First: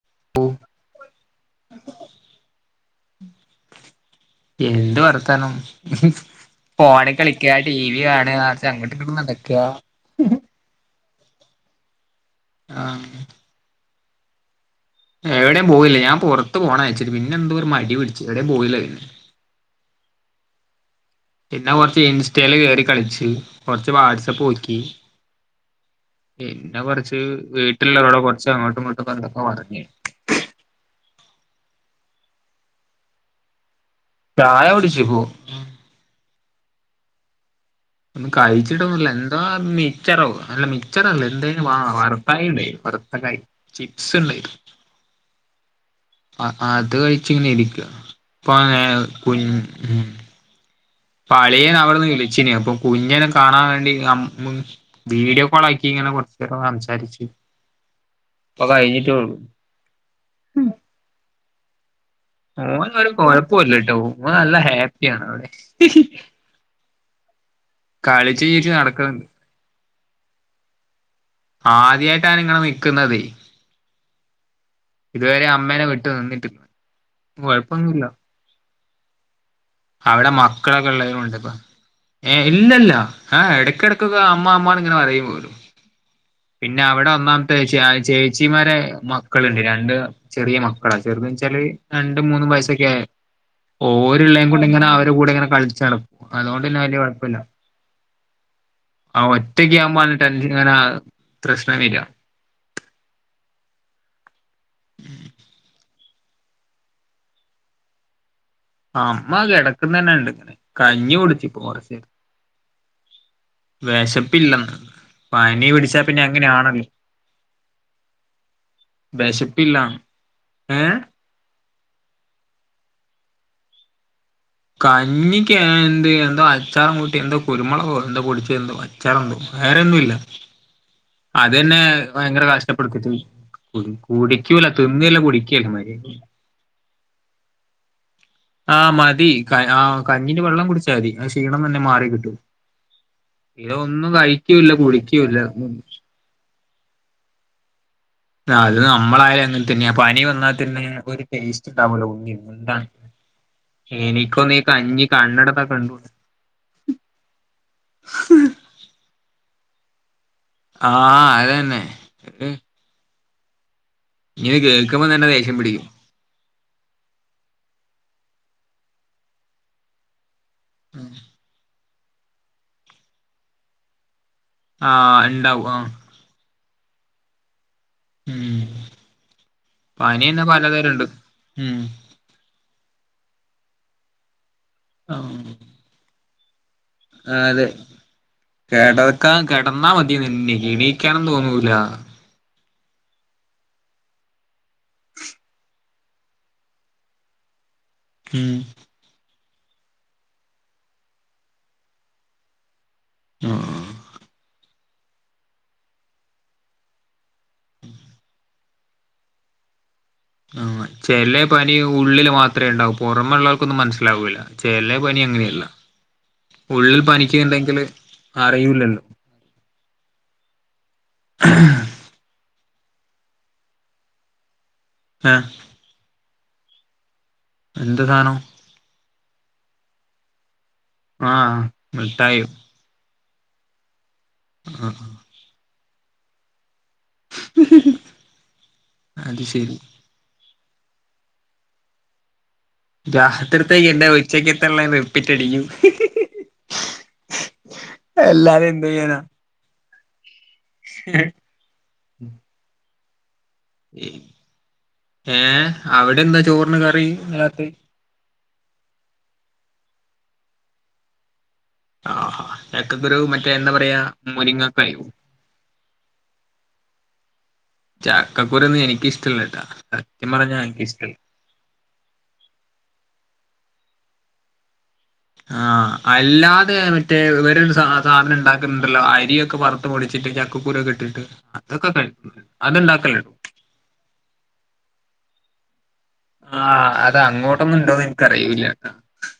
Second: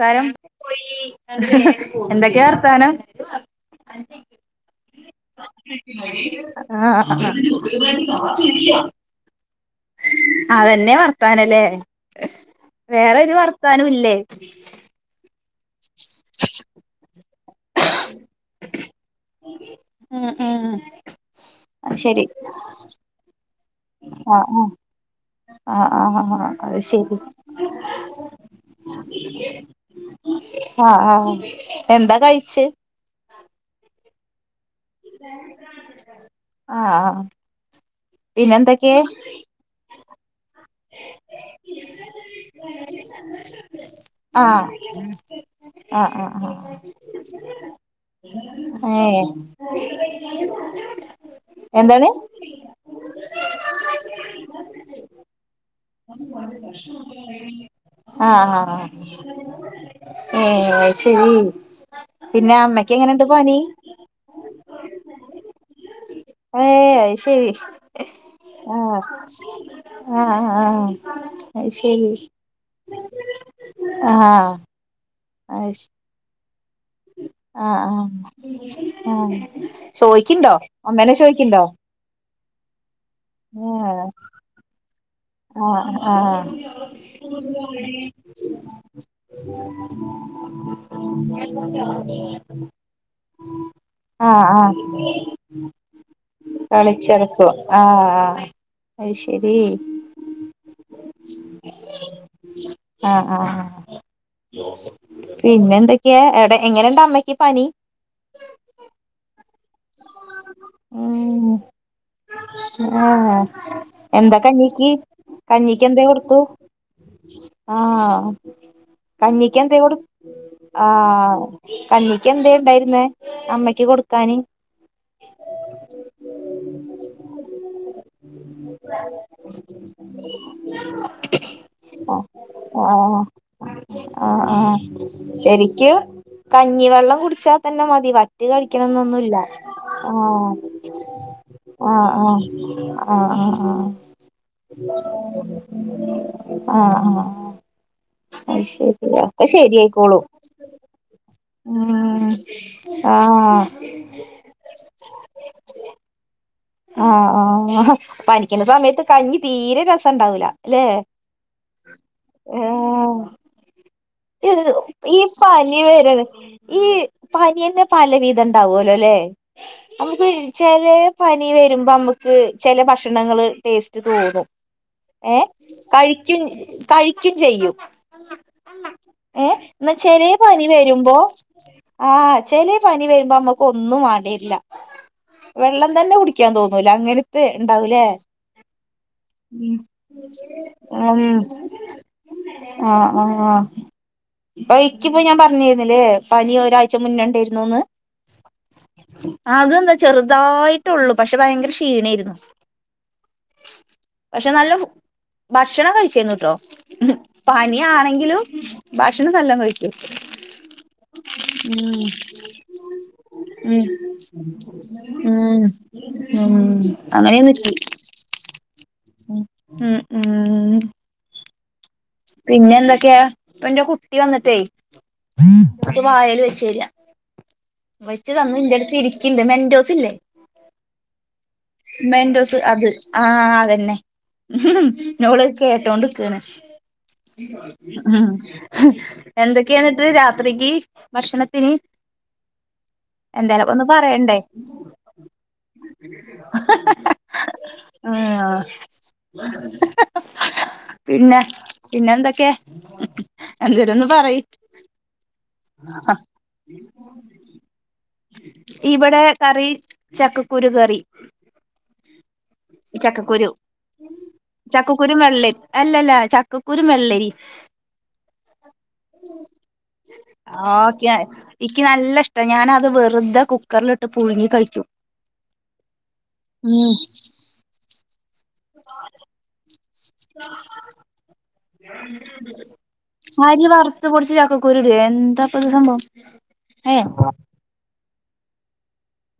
കാരം ഓ [unintelligible] [unintelligible] എന്തൊക്കെ വർത്താനം എന്ത് വർത്താനം ഫോണ് ആഹ് കളിക്ക ടി വി കാണ അങ്ങട്ട് ങ്ങ്ട്ടും [unintelligible] ന്നക്ക അതെന്നെ വർത്താനലെ ആ വേറൊരു വർത്താനൂല്ലേ എവിടെയും പോയില്ല ഞാൻ പുറത്ത് പോണം വിചാരിച്ചിട്ട് പിന്നെ എന്തൊ ഒരു മടി പിടിച്ചു എവിടയും പോയില്ല പിന്നെ ഉം ഉം ഉം പിന്നെ അത് കൊറച്ച് ശരി ഇൻസ്റ്റയില് കയറി കളിച്ചു കൊറച്ച് വാട്സപ്പ് ആഹ് നോക്കി ആഹ് ആഹ് ആഹ് ആഹ് ആഹ് അത് പിന്നെ ശരി കൊറച്ച് വീട്ടുള്ളരോടെ കൊറച്ച് അങ്ങോട്ടും ഇങ്ങോട്ടും കണ്ടൊക്കെ പറഞ്ഞ [unintelligible] ആഹ് ആഹ് എന്താ കഴിച്ചേ ചായ കുടിച്ചു ആഹ് ആഹ് ഒന്ന് പിന്നെ എന്തൊക്കെയ കഴിച്ചിട്ടന്നുമില്ല എന്താ മിച്ചാറോ അന് - മിച്ചറല്ല എന്തായും വ വറുത്തായ ഉണ്ടായി വറുത്തകായ ചിപ്സ് ഉണ്ടായി ആഹ് ആഹ് അത് കഴിച്ച് ഇങ്ങനെ ഇരിക്കയ പ്പാ ആഹ് ഏഹ് കുഞ് ഇപ്പാ അളിയൻ അവിടുന്ന് എന്താണ് വിളിച്ചിന് അപ്പൊ കുഞ്ഞനെ കാണാൻ വേണ്ടി മ് വീഡിയോ- നാക്കി ഇങ്ങനെ കൊറച്ച് നേരം സംസാരിച്ചു ഇപ്പൊ കഴിഞ്ഞിട്ടേയുള്ളു ഏയ് അത്ശരി ഓന് ഒരു കൊഴപ്പോയില്ല കേട്ടോ ഓന് നല്ല ഹാപ്പിയാണ് അവിടെ ഏഹ് അത് ശരി കളിച്ചു ചിരിച്ചു ആഹ് നടക്കുന്നുണ്ട് ആഹ് ആഹ് അത് ശരി ആദ്യായിട്ടാണ് ഇങ്ങനെ നിക്കുന്നതേ ആഹ് ഇതുവരെ അത് അമ്മേനെ ശ വിട്ടു നിന്നിട്ടില്ല ആഹ് കൊഴപ്പൊന്നുല്ല ആഹ് ആഹ് അവിടെ ചോയ്ക്ക്ണ്ടോ മക്കളൊക്കെ ഒമ്മനെ ഉള്ളവരും ഒണ്ട് ഇപ്പം ചോയ്ക്ക്ണ്ടോ ഏയ് ഇല്ലയില്ല ആഹാ ആഹ് എടക്കിടക്കൊക്കെ അമ്മ അമ്മ ഇങ്ങനെ പറയും ആഹ് ആഹ് പിന്നെ അവിടെ ഒന്നാമത്തെ വിഷയം ചേച്ചിമാരെ മക്കളുണ്ട് രണ്ട്- ചെറിയ മക്കളാ ചെറുത് എന്ന് വെച്ചല് രണ്ടും മൂന്നും വയസൊക്കെയയെ ഓര് ആഹ് ഉള്ളതും കൂടി- ആഹ് ഇങ്ങനെ അവർടെകൂടെ ഇങ്ങനെ കളിച്ചാളും അതുകൊണ്ട് പിന്നെ വലിയ കൊഴമില്ല കളിച്ചെടക്കും ആഹ് ആഹ് അത് ആഹ് ശരി ഒറ്റക്ക് ആവുമ്പോ അത് ട്ടഞ്ചിങ്ങനെ പ്രശ്നം വരുവാ ആഹ് ആഹ് പിന്നെ എന്തൊക്കെയാ എടെ എങ്ങനെണ്ട അമ്മക്ക് പനി അമ്മ കിടക്കുന്ന തന്നെ ഇണ്ട് ഇങ്ങനെ കഞ്ഞി ഉം കുടിച്ചു ഇപ്പൊ കൊറച്ചു നേരത്തെ ആഹ് എന്താ വിശപ്പില്ലന്ന് കഞ്ഞിക്ക് കഞ്ഞിക്ക് പനിപിടിച്ചാ എന്തേ പിന്നെ കൊടുത്തു അങ്ങനെയാണല്ലോ ആഹ് കഞ്ഞിക്ക് എന്തെ കൊടു വിശപ്പില്ലാന്ന് ഏ ആഹ് കഞ്ഞിക്ക് എന്തെ ഉണ്ടായിരുന്നേ അമ്മക്ക് കൊടു കഞ്ഞിക്ക് എന്ത് എന്താ അച്ചാറും കൂട്ടി എന്താ കുരുമുളകോ എന്താ പൊടിച്ച എന്തോ അച്ചാറന്തോ വേറെ ഒന്നൂ ല്ല അതെന്നെ ഭയങ്കര കഷ്ടപ്പെടുത്തിട്ട് ആഹ് ആഹ് കുടിക്കൂല ആഹ് തിന്നല്ല കുടിക്കല്ലേ ശരിക്ക് മര്യാദിക്ക് കഞ്ഞിവെള്ളം കുടിച്ചാ തന്നെ മതി വറ്റ് ആഹ് മതി കഴിക്കണംന്നൊന്നുല്ല ക ആ കഞ്ഞിന്റെ ആഹ് വെള്ളം കുടിച്ചാൽ മതി ആ ക്ഷീണം തന്നെ മാറി ആഹ് കിട്ടും ആഹ് ആഹ് ഉള്ളത് ഒന്നും കഴിക്കൂല്ല കുടിക്കൂല്ല ആഹ് ആഹ് ആഹ് ആഹ് അത് ശരി നമ്മളായാലും ഒക്കെ അങ്ങനെ തന്നെയ ശരിയായിക്കോളും പനി വന്നാൽ പിന്നെ ഒരു ടേസ്റ്റ് ഇണ്ടാവൂല ഉം ഉള്ളിൽ അതോണ്ടാണ് ആഹ് എനിക്കൊന്നും ഈ കഞ്ഞി കണ്ണെടുത്താ കണ്ടൂടാ ആഹ് ആഹ് പനിക്കുന്ന സമയത്ത് കഞ്ഞി തീരെ രസുണ്ടാവൂല അല്ലേ ആഹ് അതന്നെ ഏ ഇത് കേൾക്കുമ്പോ ഈ തന്നെ ദേഷ്യം പനീയ പിടിക്കും വരാണ് ഈ പാനീയന്നെ പല വീതം ഉണ്ട് ഉണ്ടാവലോല്ലേ നമുക്ക് ചില പനി വരുമ്പോ നമുക്ക് ചെില ഭക്ഷണങ്ങ ടേസ്റ്റ് തോന്നും ആഹ് ഏ ഉണ്ടാവും ആഹ് കഴിക്കും കഴിക്കയും ചെയ്യും ഉം ഏഹ എന്നാ ചെിലിയ തന്നെ പനി പലതരം ഉണ്ട് വരുമ്പോ ഉം ആഹ് ചെിലിയ പനി വര നമുക്ക് ഒന്നും ആടല്ല ആഹ് വെള്ളം തന്നെ കുടിക്കാൻ തോന്നുന്നു മുല അങ്ങനത്ത് അതെ ഉണ്ടാവൂലേ കിടക്കാൻ ഉ കിടന്നാ മതി എനിക്ക് ഉ എണീക്കാനും ആഹ തോന്നൂല ആഹ ആഹ ഇപ്പൊ എക്കിപ്പോ ഞാൻ പറഞ്ഞിുന്നില്ലേ പനി ഒരാഴ്ച മുന്നോണ്ടായിരുന്നുന്ന് ഹം അതെന്താ ചെറുതായിട്ടള്ളൂ പക്ഷെ ഭയങ്കര ക്ഷീണയിരുന്നു പക്ഷെ നല്ല ഭക്ഷണം കഴിച്ചന്നട്ടോ പനിയാണെങ്കിലും ഭക്ഷണം സ്ഥല്ലം കഴിക്കൂ ആഹ ചെല്ല പനി ഉള്ളില് മാത്രമേ ഉണ്ടാവൂ പുറമെുള്ളള്ളവർക്കൊന്നും ഉം മനസ്സിലാാവൂില്ല ചെല്ല പനി ഉം അങ്ങന ഉം ഉള്ളിൽ അങ്ങനെ നിക്കി പനിക്കണ്ടെങ്കില് അറിയല്ലല്ലോ ഉം ഉ ആ [unintelligible] പിന്നെ എന്തൊക്കെയാ ഇപ്പ എന്റെ കുട്ടി വന്നിട്ടേ ഏ കു വായൽ വെച്ചില്ല എന്താ വെച്ച് സാധനം തന്ന് നിന്റെ അടുത്ത് ഇരിക്കണ്ട് മെന്റോസ് ഇല്ലേ ആഹ മിഠായോ മെൻഡോസ് അബൽ ആഹ അതന്നെ ഉ ആ നോള് കേട്ടോണ്ട രിക്കണ് ഉ അത് ശരി എന്തൊക്കെയെന്നിട്ട് അരികി ഭക്ഷണത്തിന് എന്തേലൊക്കെ ഒന്ന് ഗ്രാഹത്തിടുത്തേക്ക് എൻന്റെ പറയണ്ടേ ഒച്ചക്ക് എത്ത വെപ്പിറ്റടിക്കും ആഹ് എല്ലാരും എന്ത്്യാനാ പിന്നെ പിന്നെ എന്തൊക്കെ എ ചര ഒന്ന് പറ ഏ അവിടെ എന്താ ചോറിന് കറി രാത്രി ഇവിടെ കറി ചക്കക്കുരു കറി ആഹാ ചക്കക്കുരു മറ്റേ എന്താ പറയാ മുരിങ്ങക്കായോ ചക്കക്കുരു വെള്ളരി അല്ലല്ല ചക്കക്കുരു വെള്ളരി ചക്കക്കുരുന്ന് എനിക്കിഷ്ടല്ലട്ടാ സത്യം പറഞ്ഞാ ഓക്കെ എനിക്കിഷ്ടല്ല എനിക്ക് നല്ല ഇഷ്ടം ഞാന വെറുതെ കുക്കറില ഇിട്ട് പുഴുങ്ങി കഴിക്കും ആഹ അല്ലാതെ ഉം മറ്റേ ഇവര സാധനം ഉണ്ടാക്കുന്നുണ്ടല്ലോ അരിയൊക്കെ മുൊടിച്ചിട്ട് ചക്കക്കൂര കെട്ടിട്ട് ആരിയ വാറത്ത പൊടിച്ച ചാക്കക്കരുട എന്താ അപ്പ സംഭവം ആ അത് അങ്ങോട്ടൊന്നും ഇണ്ടോന്ന് എനക്ക്റിിയൂല്ല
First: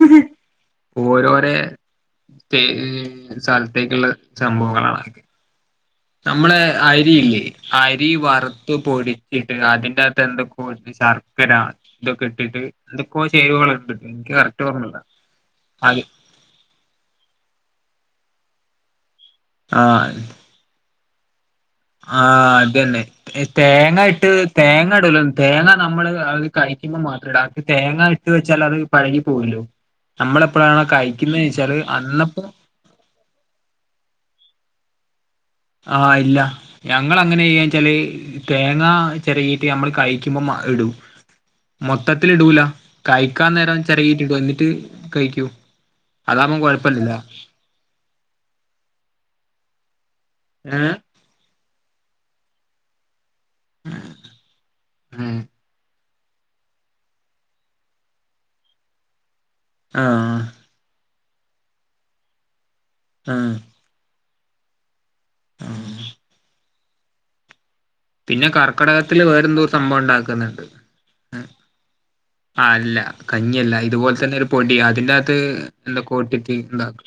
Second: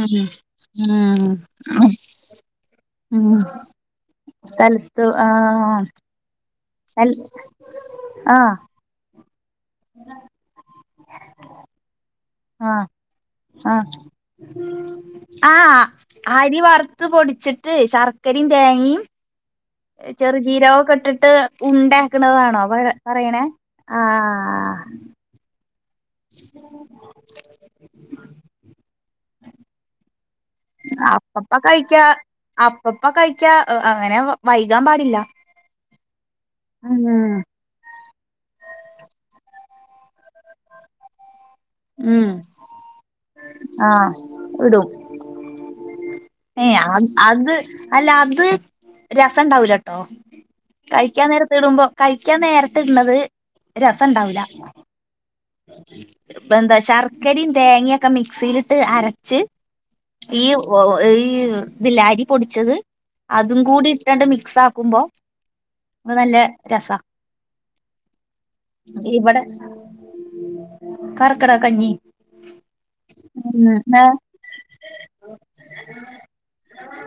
ഉ ഉ സ്റ്റേ ഉം സ്ഥലത്തേക്കുള്ള സ്ഥലത്ത് ആഹ് നമ്മള സ്ഥൽ അരിയില്ലേ അരി ആഹ് വറുത്ത് പൊടിച്ചിട്ട് അതിന്റെ അകത്ത് എന്തൊക്കെ ശർക്കരാ ഇതൊക്കെ ഇട്ടിട്ട് ആഹ് എന്തൊക്കെ ആഹ് ചെയ്വവളട്ട് എനിക്ക് കറക്റ്റ് പറഞ്ഞല്ല അത് ത്ത് പൊടിച്ചിട്ട് ശർക്കരയും തേങ്ങയും ചെറു ചീരവുംൊക്കെ ഇട്ടിട്ട് ആഹ ഉണ്ടയാക്കണതാണോ അത് തന്നെ പറയണേ തേങ്ങ ഇട്ട് ആഹ് തേങ്ങ ഇടല്ലോ തേങ്ങ നമ്മള് അത് കഴിക്കുമ്പോ മാത്രല്ല അക്ക് തേങ്ങ ഇട്ട് വെച്ചാൽ അത് പഴകി പോകല്ലോ അപ്പപ്പ കഴിക്കാ അന്നപ്പോ അപ്പപ്പ കഴിക്കാ അങ്ങനെ വൈകാൻ പാടില്ല ആഹ് ഇല്ല ഞങ്ങ ഉം അങ്ങനെ ചെയ്യ ചല് തേങ്ങ ചെറകിട്ട് നമ്മൾ കഴിക്കുമ്പോ ഇടും ഉം മൊത്തത്തിൽ ഇടൂല കഴിക്കാൻ നേരം ആഹ് ചിരകിട്ടി ഇട എന്നിട്ട് ഇടും കഴിക്കൂ അതാവുമ്പോ ഏ അ കൊഴപ്പല്ലല്ലോ അത് അല്ല അത് രസം ഉണ്ടാവലട്ടോ ഏഹ് കഴിക്കാൻ നേരത്തെ ഇടുമ്പോ കഴിക്കാൻ നേരത്തി ഇടത് രസംണ്ടാവൂല ഉം എന്താ ശർക്കരയും തേങ്ങയൊക്കെ മിക്സിയിലിട്ട് അരച്ച് ആഹ് ഈ ഈ ബിലാരി പൊടിച്ചത് ആഹ് അതും കൂടി ണ്ട് മിക്സ് ആക്കുമ്പോ ആഹ് അത് നല്ല രസമാണ് പിന്നെ കർക്കിടകത്തില് ബടെ വേറെന്തോ സംഭവം കർ കടാ കഞ്ഞ ആ അല്ല കഞ്ഞല്ല ഇതുപോലെ തന്നെ ഒരു പൊടിിയ അതിന്റെകത്ത് എന്തൊ പോട്ടിട്ട് ഇന്താക്ക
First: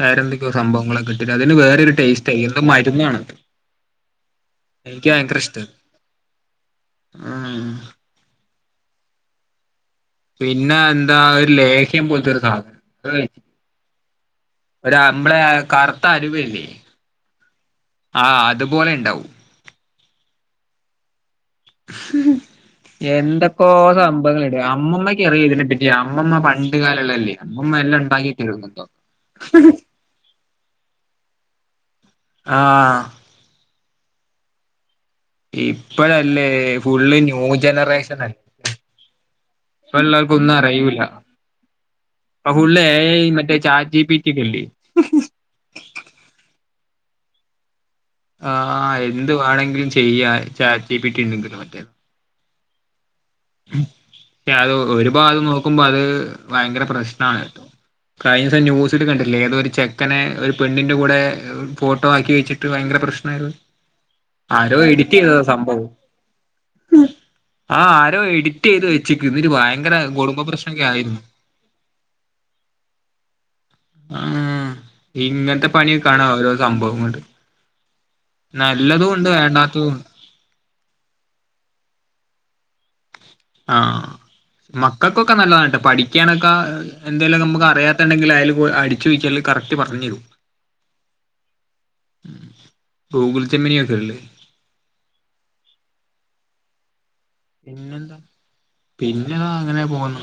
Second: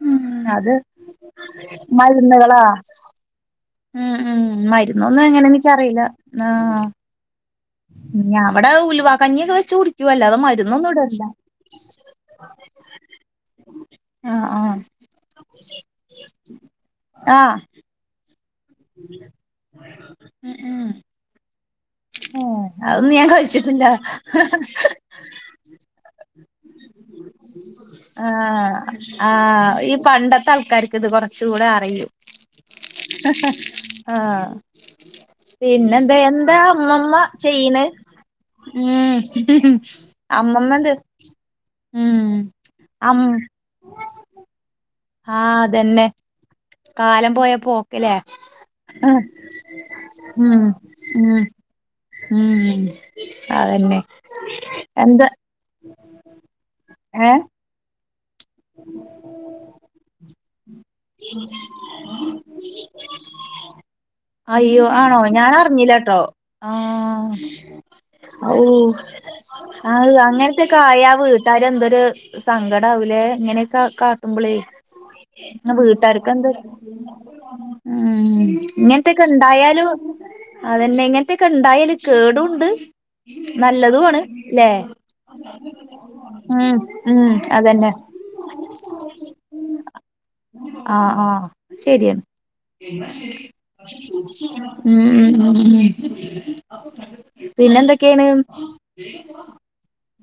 വേറെ എന്തൊക്കെയോ അത് സംഭവങ്ങളൊക്ക കിട്ടിട്ട് അതിന് വേറൊരു ടേസ്റ്റ് ആയി എന്ത മരുന്നുകളാ മരുന്നാണത് ഉം ഉം മരുന്നൊന്നും എങ്ങനെ എനിക്കറിയില്ല ആ ഉം ഇനി അവിടെ ഉൽവാ കഞ്ഞിയൊക്കെ വെച്ച കുട പിന്നെ എന്താ ഒരു ലേഹ്യം പോലത്തെരു സാധനം ക ആഹ് ആഹ് ഒ അമ്പളെ കറുത്ത അരുവല്ലേ ആഹ അതുപോലെ ഉണ്ടാവും മ ആ ഉ എന്തൊക്കോ കഴിച്ചിട്ടില്ല സംഭവങ്ങട അമ്മക്ക്റിയ ഇതിനെപ്പറ്റിയ അമ്മമ്മ പണ്ട് കാലള്ളല്ലേ അമ്മ ആഹ ആഹ ഈ പണ്ടത്തെ കർക്ക് ഇത് കൊറച്ച കൂടെ അറിയൂ ആഹ് ആഹ പിന്നെന്താ ഇപ്പഴല്ലേ എന്താ അമ്മമ്മ ഫുള്ള് ന്യൂ ചെയ്യണ് ജനറേഷൻ അല്ലേ ഉ അമ്മമ്മന്ത് അഹുള്ളേ മറ്റേ ചാജി പീറ്റക്കി ആഹ അതന്നെ കാലം പോയപ്പോ ല്ലേ ആഹ് എന്ത് വേണെങ്കിലും ചെയ്യാ ഉ ചാറ്റ് ജി പി ടി ഉണ്ടെങ്കില് മറ്റേ പക്ഷെ ഉ അത് ഒരു എന്താ ഭാഗം നോക്കുമ്പോ അത് ഭയങ്കര ഏ പ്രശ്നമാണ് ഏട്ടോ കഴിഞ്ഞ ദ സസം ന്യൂസിൽ കണ്ടില്ലേ ഏത ഒരു ചെക്കെ ഒരു പെണ്ണിന്റെ കൂടെ ഫോട്ടോ ആക്കി വച്ചിട്ട് ഭയങ്കര പ്രശ്നം പ്രശ്നായിരുന്നു ആരോ അയ്യോ എഡിറ്റ് ആണോ ചെയ്ത ഞാൻ സംഭവം അറിഞ്ഞില്ലട്ടോ ആഹ് ആ എോ ഔ എഡിറ്റ് ചെയ്ത് വെച്ചി ഇ ഭയങ്കര അത് കുടുംബ അങ്ങനത്തെക്കെ പ്ര്രശ്നൊക്കെ ആയാ ആയിരുന്നു വീട്ടാര് കാ കാട്ടുമ്പളേ ആഹ് ഇങ്ങനത്തെ പണിയൊക്കെ ആണ് വീട്ടാർക്കെ എന്ത് ഓരോ സംഭവങ്ങണ്ട് ഉം നല്ലതും ഇങ്ങനത്തൊക്കെ ഉണ്ട് വേണ്ടാത്തതും എന്തായാലും ഉണ്ട് അതന്നെ ഇങ്ങനത്തെയൊക്കെ ഇണ്ടായല് കേടുവുണ്ട് ആഹ് മക്കൾക്കൊക്കെ നല്ലതാണ്ട്ടോ പഠിക്കാനൊക്കെ ഉം ഉം എന്തേലും നമുക്ക് അതന്നെ അറിയാത്തെ ഉണ്ടെങ്കിൽ അയില് പോയി അടിച്ച് നോക്കിയാല് കറക്റ്റ് പറഞ്ഞരും ആഹ് ആഹ് ശരിയാണ് ഗൂഗിൾ ജെമിനിയൊക്കെ ഇല്ലേ ഉം ഉം പിന്നെ പിന്നെന്താ എന്തൊക്കെയാണ് പിന്നെതാ അങ്ങനെ പോകുന്നു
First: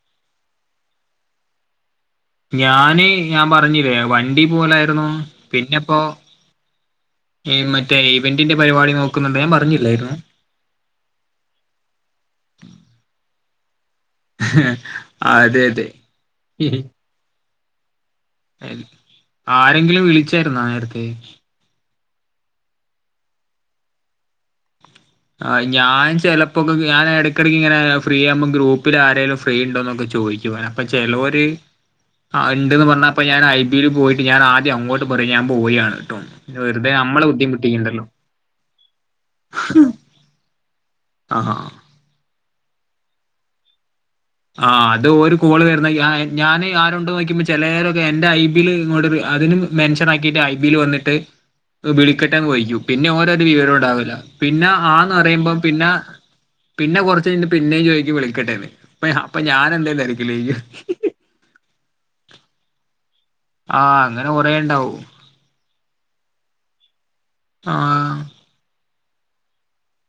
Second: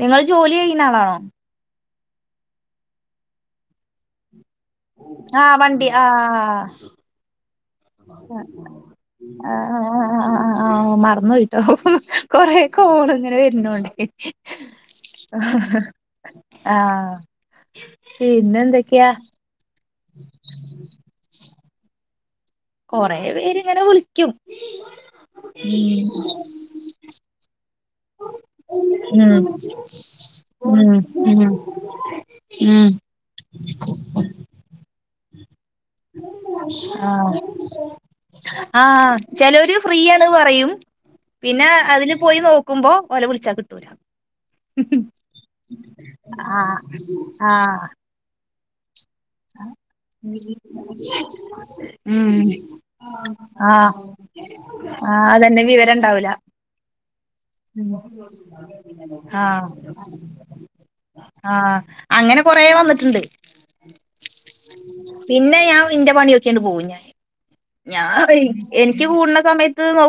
നിങ്ങള് ജോലി ചെയ്യ് ന്നാളാണോ ഞാന് ഞാൻ പറഞ്ഞില്ലേ വ വണ്ടീ പോവലായിരുന്നു ആഹ് വണ്ടി പിന്നിപ്പോ ആഹ് ഞാൻ പറഞ്ഞില്ലായിരുന്നു ആഹ് മറന്നോയിട്ടോ കൊറേ ഓള് അങ്ങനെ മേ അതെ അതെ ആഹ് പിന്നെന്തൊക്കെയാ എന്തേലും വിളിച്ചായിരുന്നോ നേരത്തെ കൊറേ പേരിങ്ങനെ വിളിക്കും ആഹ് ഞാൻ ചിലപ്പൊക്കെ ഞാൻ ഇടയ്ക്കിടക്ക് ഇങ്ങനെ ഫ്രീ ആകുമ്പം ഗ്രൂപ്പിൽ ആരേലും ഉം ഫ്രീ ഉണ്ടോ എന്നൊക്കെ ചോദിക്കുവാ അപ്പൊ ഉം ചെലോര് ഉം ആഹ് ഇണ്ടെന്ന് ഉം പറഞ്ഞപ്പം ഞാൻ ഐ ബിൽ പോയിട്ട് ഞാൻ ആദ്യം അങ്ങോട്ട് പറയും ഞാൻ ബോയ് ആണ്ട്ടോ പിന്നെ വെറുതെ നമ്മ നമ്മള് ആഹ് ബുദ്ധിമുട്ടിക്കണ്ടല്ലോ ആഹ് ചിലരു ഫ്രീ ന്ന് പറയും ആഹ് പിന്നെ അതില് പോയി നോക്കുമ്പം ഓലെ വിളിച്ചാൽ കിട്ടൂല ആഹ് അത് ഒരു കോള് വരുന്നെ ഞാൻ ഞാന് ആഹ് ആരൊണ്ട് ചോദിക്കുമ്പോ ആഹ് ചിലരൊക്കെ എന്റെ ഐ ബിൽ ഇങ്ങോട്ട് വി അതിന് മെൻഷൻ ആക്കിയിട്ട് ഐ ബിയിൽ വന്നിട്ട് ഉം വിളിക്കട്ടേന്ന് ചോദിക്കും പിന്നെ ഓര്ടെ ഒരു വിവരോം ആഹ് ഉണ്ടാവില്ല പിന്നെ ആന്ന് ആഹ് പറയുമ്പം അതന്നെ പിന്നെ വിവരം ഇണ്ടാവൂല പിന്നെ കുറച്ച് കഴിഞ്ഞിട്ട് പിന്നേം ചോദിക്കും വിളിക്കട്ടേന്ന് അപ്പം അപ്പൊ ഞാൻ ആഹ് എന്തേന്ന് ആയിരിക്കില്ലേ ഇയ്യ് ആഹ് അങ്ങനെ കൊറേ വന്നിട്ടുണ്ട് ആഹ് അങ്ങനെ കൊറേ ഉണ്ടാവും പിന്നെ ഞാൻ ഇന്റെ വ പണി നോക്കി അങ്ങട് പോകും ഞാൻ ആഹ് ഞാൻ എനിക്ക് കൂടണ സമയത്ത് നോ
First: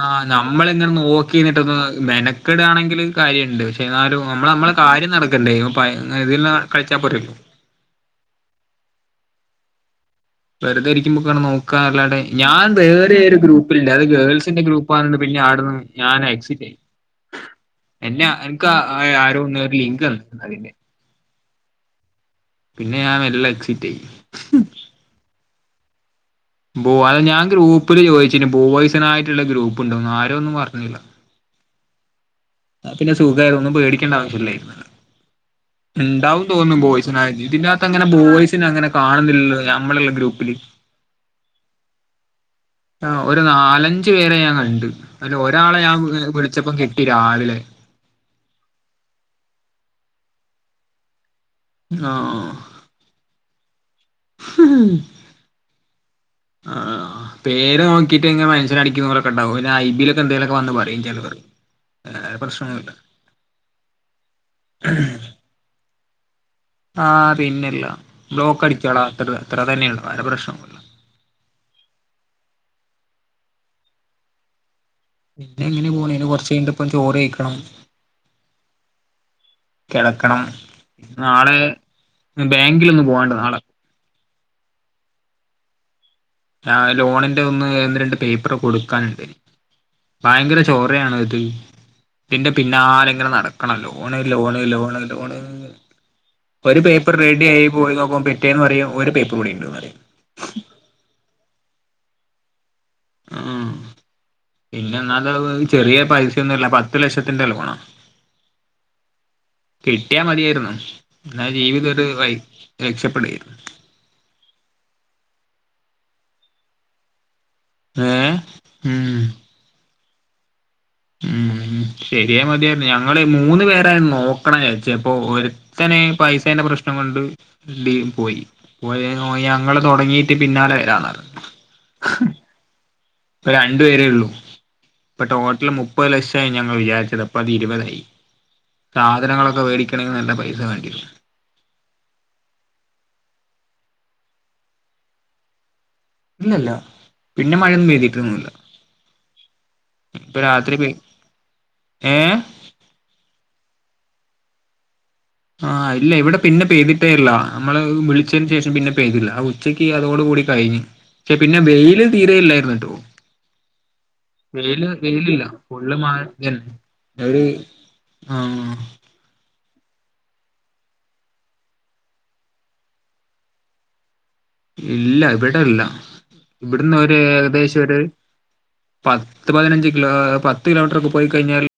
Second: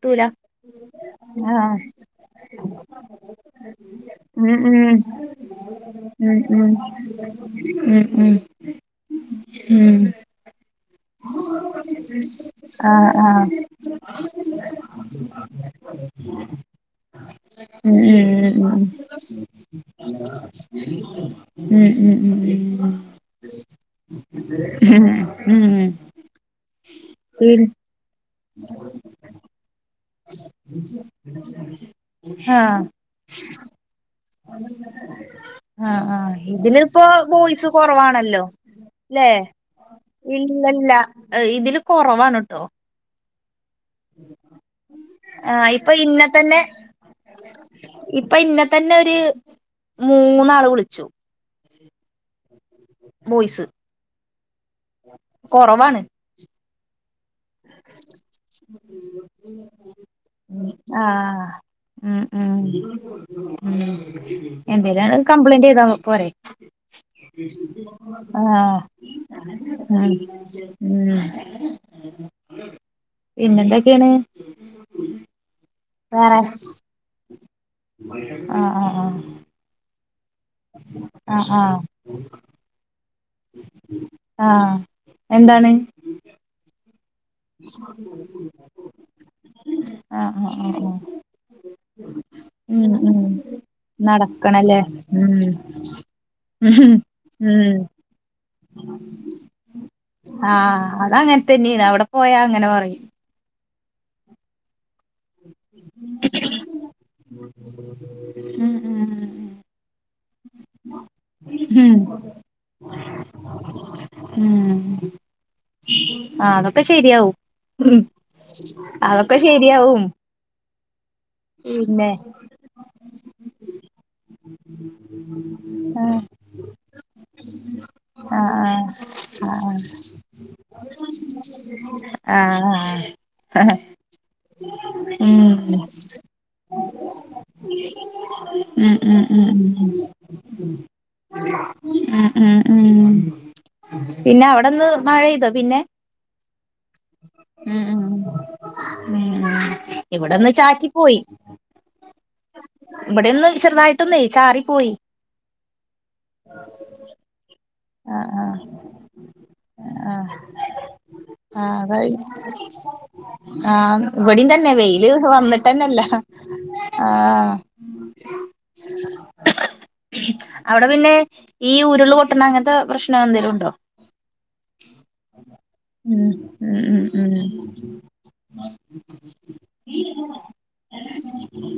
ആ് നമ്മള എങ്ങനെ നോക്കിിട്ടൊന്ന് ആഹ് മെനക്കെടാണെങ്കിൽ കാര്യുണ്ട് പക്ഷെ എന്നാലും നമ്മളെ കാര്യം ഉം നടക്കണ്ടേ ഇപ്പൊ ഉം ഇതിൽ ഉം കളിച്ചാ പോരല്ലോ ഉം ഉം ഉം ഉം വെറുതെയിരിക്കുംമ്പം കാണാം നോക്കാൻ അല്ലാതെ ഞാൻ ആഹ് വേറെ ഒരു ആഹ് ഗ്രൂപ്പില്ല അത് ഗേൾസിന്റെ ഗ്രൂപ്പാണെന്ന് പിന്നെ അവിടുന്ന് ഞാൻ എക്സിറ്റ് ആയി ഉം എന്നെ എനിക്ക് ഉം ആരോ കേറി ലിങ്ക് തന്ന് അതിന്റെ ഉം ഉം ഉം ഉം പിന്നെ ഞാൻ എല്ലാം എക്സിറ്റ് ആയി ഉം ഉം ബോ അത് ഞാൻ പിൻ ഗ്രൂപ്പില് ചോദിച്ചിന് ബോയ്സിനായിട്ടുള്ള ഗ്രൂപ്പ് ഉ ആഹ് പിന്നെ സുഖായിരുന്നു ഒന്നും പേടിക്കേണ്ട അ ആവശ്യമില്ലായിരുന്നു [inaudible] ആഹ് ആഹ് ഉണ്ടാവും തോന്നുന്നു ഇതിലിപ്പോ ബോയ്സിനായിട്ട് ബോയ്സ് ഇതിന്റകത്ത് അങ്ങനെ കുറവാണല്ലോ ബോയ്സിനെ അങ്ങനെ അല്ലേ കാണുന്നില്ലല്ലോ നമ്മളുള്ള ലി ഗ്രൂപ്പില് അല്ലല്ല ഇതില് കുറവാണ് ആ ഒരു നാലഞ്ചു പേരെ ഞാൻ കണ്ടു അതില് ആഹ് ഒരാളെ ഇപ്പൊ ഞാൻ ഇന്നെ വിളിച്ചപ്പം കിട്ടി രാവിലെ അപ്പം ഇന്നെ തന്നെ ഒര് മൂന്നാള് വിളിച്ചു ആഹ് വോയിസ്‌ കൊറവാണ് ആഹ് പേര് നോക്കിയിട്ട് ഇങ്ങ മനുഷ്യരടിക്കുന്നപോലൊക്കെയുണ്ടാകും ഐബിയിലൊക്കെ എന്തേലൊക്കെ വന്ന് പറയും ആഹ് [unintelligible] ഉം ഉം പ്രശ്നൊന്നുമില്ല ഉം എന്തേലുവാണ് കംപ്ലൈന്റ് ചെയ്ത മ ആ പിന്നെല്ല ആ ബ്ലോക്ക് അടിക്കാടാ അത്ര അത്ര ഉം തന്നെയുള്ളു വേറെ പ്രശ്നമൊന്നുമില്ല ഉം. പിന്നെന്തൊക്കെണ്. ഇങ്ങനെ പോണ് ഇനി കൊറച്ചഴിഞ്ഞിട്ട് ഇപ്പം ചോറ് കഴിക്കണം. ആഹ് കെടക്കണം നാളെ ബാങ്കിലൊന്ന് പോവാണ്ട്. നാളെ ആ എന്താണ്. ലോണിന്റെ ഒന്ന് എ ഒന്ന് രണ്ട് പേപ്പർ കൊടുക്കാന്ണ്ട്. ആഹ് ഭയങ്കര ആഹ് ആഹ് ആഹ് ചോറയാണോ ഇത്. ഇതിന്റെ ഉം പിന്നാല ഉം ഇങ്ങനെ നടക്കണം ലോണ് ലോണ് നടക്കണല്ലേ ലോണ് ഉം ലോണ്. ഒരു ഉം പേപ്പർ റെഡി ആയി ഉം പോയി നോക്കുമ്പം പിറ്റേന്ന് പറയും ഒരു പേപ്പറൂടി ഇണ്ട്ന്നറിയും. ആഹ് അതങ്ങനെ തന്നെയാണ് അവിടെ പോയാ അങ്ങനെ പറയും. ഉം. പിന്നെ എന്നാലും അത് ചെറിയ പൈസയൊന്നല്ല പത്തു ലക്ഷത്തിന്റെ ലോണാ. ഉം കിട്ടിയാ മതിയായിരുന്നു ന്നാ ജീവിതം ഒരു വഴി രക്ഷപ്പെടേർന്ന്. ഉം. ആ അതൊക്കെ ശെരിയാവും, ഏ ഉം അതൊക്കെ ശെരിയാവും. ഉം ശരിയായ മതിയായിരുന്നു ഞങ്ങള് മൂന്ന് പേരായിരുന്നു. നോക്കണെ ചാച്ചപ്പം ഒര്ത്തന് ആഹ് പൈസേന്റെ പ്രശ്നം കൊണ്ട് ഡി പോയി ആഹ് പോയ ഓ ഞങ്ങള് ആഹ് തുടങ്ങീട്ട് പിന്നാലെ വരാന്നറിഞ്ഞ്. ആ. ഇപ്പ രണ്ടു പേരേള്ളൂ. ഇപ്പ ഉം ടോട്ടൽ ഉം മുപ്പത് ലക്ഷായി ഞങ്ങൾ വിചാരിച്ചത് അപ്പ അത് ഇരുപതായി. ഉം ഉം ഉം സാധനങ്ങളൊക്കെ ഉം മേടിക്കണമെങ്കിൽ നല്ല പൈസ ഉം വേണ്ടി വരും ഉം. പിന്നെ അവിടെ ഇന്ന് മഴെയ്തോ പിന്നെ. ഇല്ലല്ല പിന്നെ ഉം മഴയൊന്നും ഉം പെയ്തിട്ടൊന്നുമില്ല ഉം. ഇപ്പൊ ഇവിടെന്ന് രാത്രി പെ ചാറ്റി പോയി ഏ ഇവിടെന്ന് ചെറുതായിട്ട് ഒന്നെ ചാറി പോയി. ആ ഇല്ല ഇവിടെ പിന്നെ പെയ്തിട്ടേല്ല. മ്മള് വിളിച്ചതിന് ആഹ് ശേഷം പിന്നെ പെയ്തില്ല ആ ഉച്ചക്ക് ആഹ് അതോട് ആഹ് കൂടി കഴിഞ്ഞ്. പിന്നെ ആഹ് വെയിലൽ കഴി തീരെ ഇല്ലായിരുന്നുട്ടോ. ആഹ് ഇവിടിം തന്നെ വെയില് വെയിലില്ല ഫുള്ള് വന്നിട്ടന്നെല്ല മഴന്നെ, ഒരു ആഹ് ആ. അവിടെ പിന്നെ ഈ ഉരുൾ പൊട്ടണ അങ്ങനത്തെ പ്രശ്നോ എന്തേലുംണ്ടോ. ഇല്ല ഇവിടെല്ല, ഉം ഉം ഇവിടന്ന് ഉം ഒരു ഉം ഏകദേശൊര്. പത്ത് പതിനഞ്ച് കിലോ, പത്ത് കിലോമീറ്റർ ഒക്കെ പോയി കഴിഞ്ഞാൽ.